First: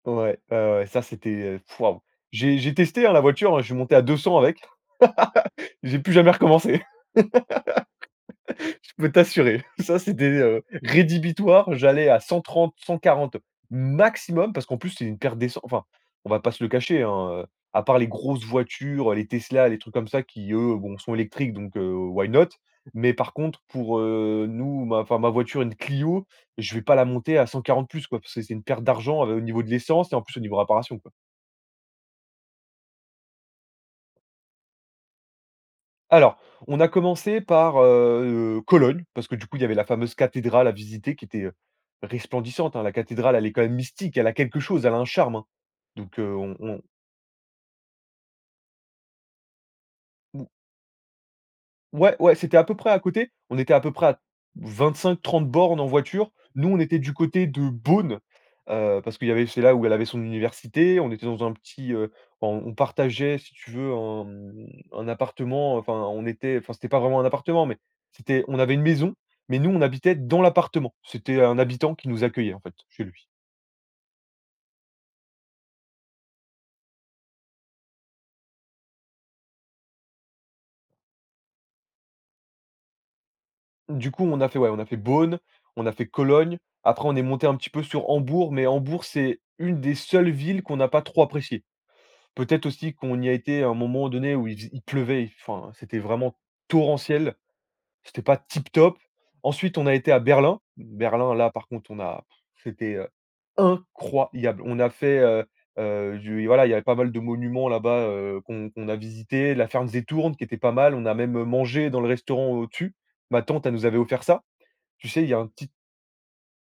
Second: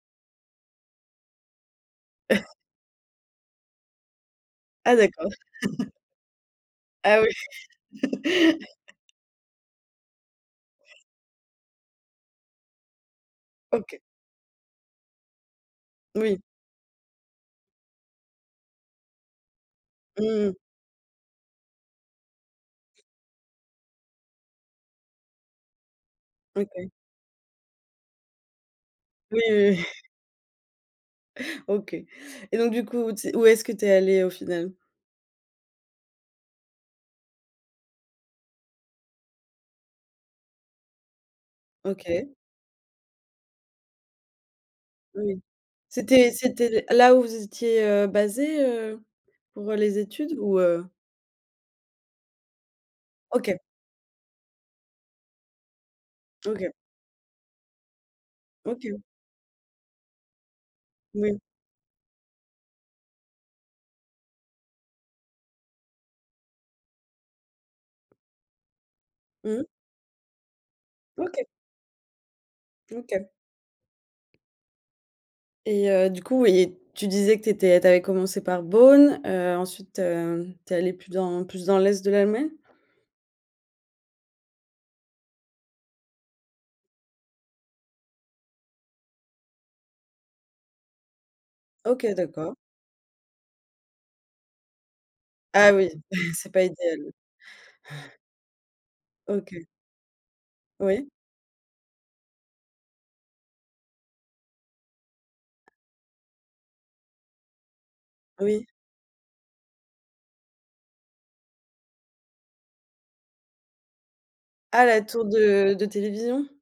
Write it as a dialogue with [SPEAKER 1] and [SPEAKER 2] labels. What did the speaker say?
[SPEAKER 1] Ouais, ouais, ouais, ça c'était heu p waouh. J'ai j'ai testé hein, la voiture, je suis monté à 200 avec.
[SPEAKER 2] Ah d'accord.
[SPEAKER 1] J'ai plus jamais recommencé.
[SPEAKER 2] Ah oui.
[SPEAKER 1] Je peux t'assurer, ça c'était heu rédhibitoire, j'allais à 130, 140
[SPEAKER 2] OK.
[SPEAKER 1] maximum, parce qu'en plus c'est une perte d'essen enfin on va
[SPEAKER 2] Oui.
[SPEAKER 1] pas se le cacher hein, heu, à part les grosses voitures, les Tesla, les trucs comme ça, qui
[SPEAKER 2] Mmh.
[SPEAKER 1] eux, bon sont électriques. Donc heu, why not? Mais par contre pour, heu, nous, ma enfin ma voiture, une Clio, je vais
[SPEAKER 2] OK.
[SPEAKER 1] pas la monter à 140 plus, quoi. Parce que c'est c'est une perte d'argent, heu,
[SPEAKER 2] Oui,
[SPEAKER 1] au niveau de
[SPEAKER 2] oui, oui.
[SPEAKER 1] l'essence et en plus au niveau réparation, quoi.
[SPEAKER 2] OK et donc du coup, ts où est-ce que tu es allé au final?
[SPEAKER 1] Alors on a commencé par heu, Cologne, parce que du coup il y avait la fameuse cathédrale à visiter qui était
[SPEAKER 2] OK.
[SPEAKER 1] resplendissante, hein, la cathédrale, elle est quand même mystique, elle a quelque chose, elle a un charme
[SPEAKER 2] Oui.
[SPEAKER 1] hein. Donc,
[SPEAKER 2] C'était
[SPEAKER 1] heu, on
[SPEAKER 2] c'était
[SPEAKER 1] on
[SPEAKER 2] l là où vous étiez, heu, basés, heu, pour les études?
[SPEAKER 1] Ou
[SPEAKER 2] Ou heu
[SPEAKER 1] ouais, ouais c'était à peu près à côté, on
[SPEAKER 2] OK.
[SPEAKER 1] était à peu près à 25, 30 bornes en voiture, nous
[SPEAKER 2] OK.
[SPEAKER 1] on était du côté de Bonn,
[SPEAKER 2] OK.
[SPEAKER 1] heu, parce que il y avait c'est là où elle avait son université. On était
[SPEAKER 2] Oui.
[SPEAKER 1] dans un petit heu en on partageait si tu veux, un mmh un appartement enfin on était enfin c'était pas vraiment un appartement, mais c'était on avait une maison. Mais
[SPEAKER 2] Mmh.
[SPEAKER 1] nous on habitait dans l'appartement, c'était
[SPEAKER 2] OK.
[SPEAKER 1] un habitant qui nous accueillait en fait, chez lui.
[SPEAKER 2] OK. Et heu, du coup ouais, tu disais que tu étais tu avais commencé par Bonn, heu, ensuite, heu, tu es allée plus dans plus dans l'est de l'Allemagne?
[SPEAKER 1] Du coup on a fait, ouais, on a fait Bonn, on a fait Cologne, après on est monté un petit peu sur Hambourg, mais Hambourg c'est une des seules villes qu'on n'a pas trop apprécié.
[SPEAKER 2] OK d'accord.
[SPEAKER 1] Peut-être aussi qu'on y a été à un moment donné où il faisait il pleuvait, enfin
[SPEAKER 2] Ah oui
[SPEAKER 1] c'était vraiment
[SPEAKER 2] c'est pas idéal, oui.
[SPEAKER 1] torrentiel, c'était pas tip top.
[SPEAKER 2] OK.
[SPEAKER 1] Ensuite on a été à Berlin,
[SPEAKER 2] Oui.
[SPEAKER 1] Berlin là par contre on a c'était, heu, incroyable. On a fait, heu heu du voilà il y avait pas mal de monuments là-bas, heu,
[SPEAKER 2] Oui.
[SPEAKER 1] qu'on qu'on a visité, la Fernsehturm qui était pas mal, on a même, heu, mangé dans le restaurant au-dessus. Ma tante elle nous avait offert ça.
[SPEAKER 2] Ah la
[SPEAKER 1] Tu sais,
[SPEAKER 2] tour
[SPEAKER 1] il y a un petit
[SPEAKER 2] de de télévision?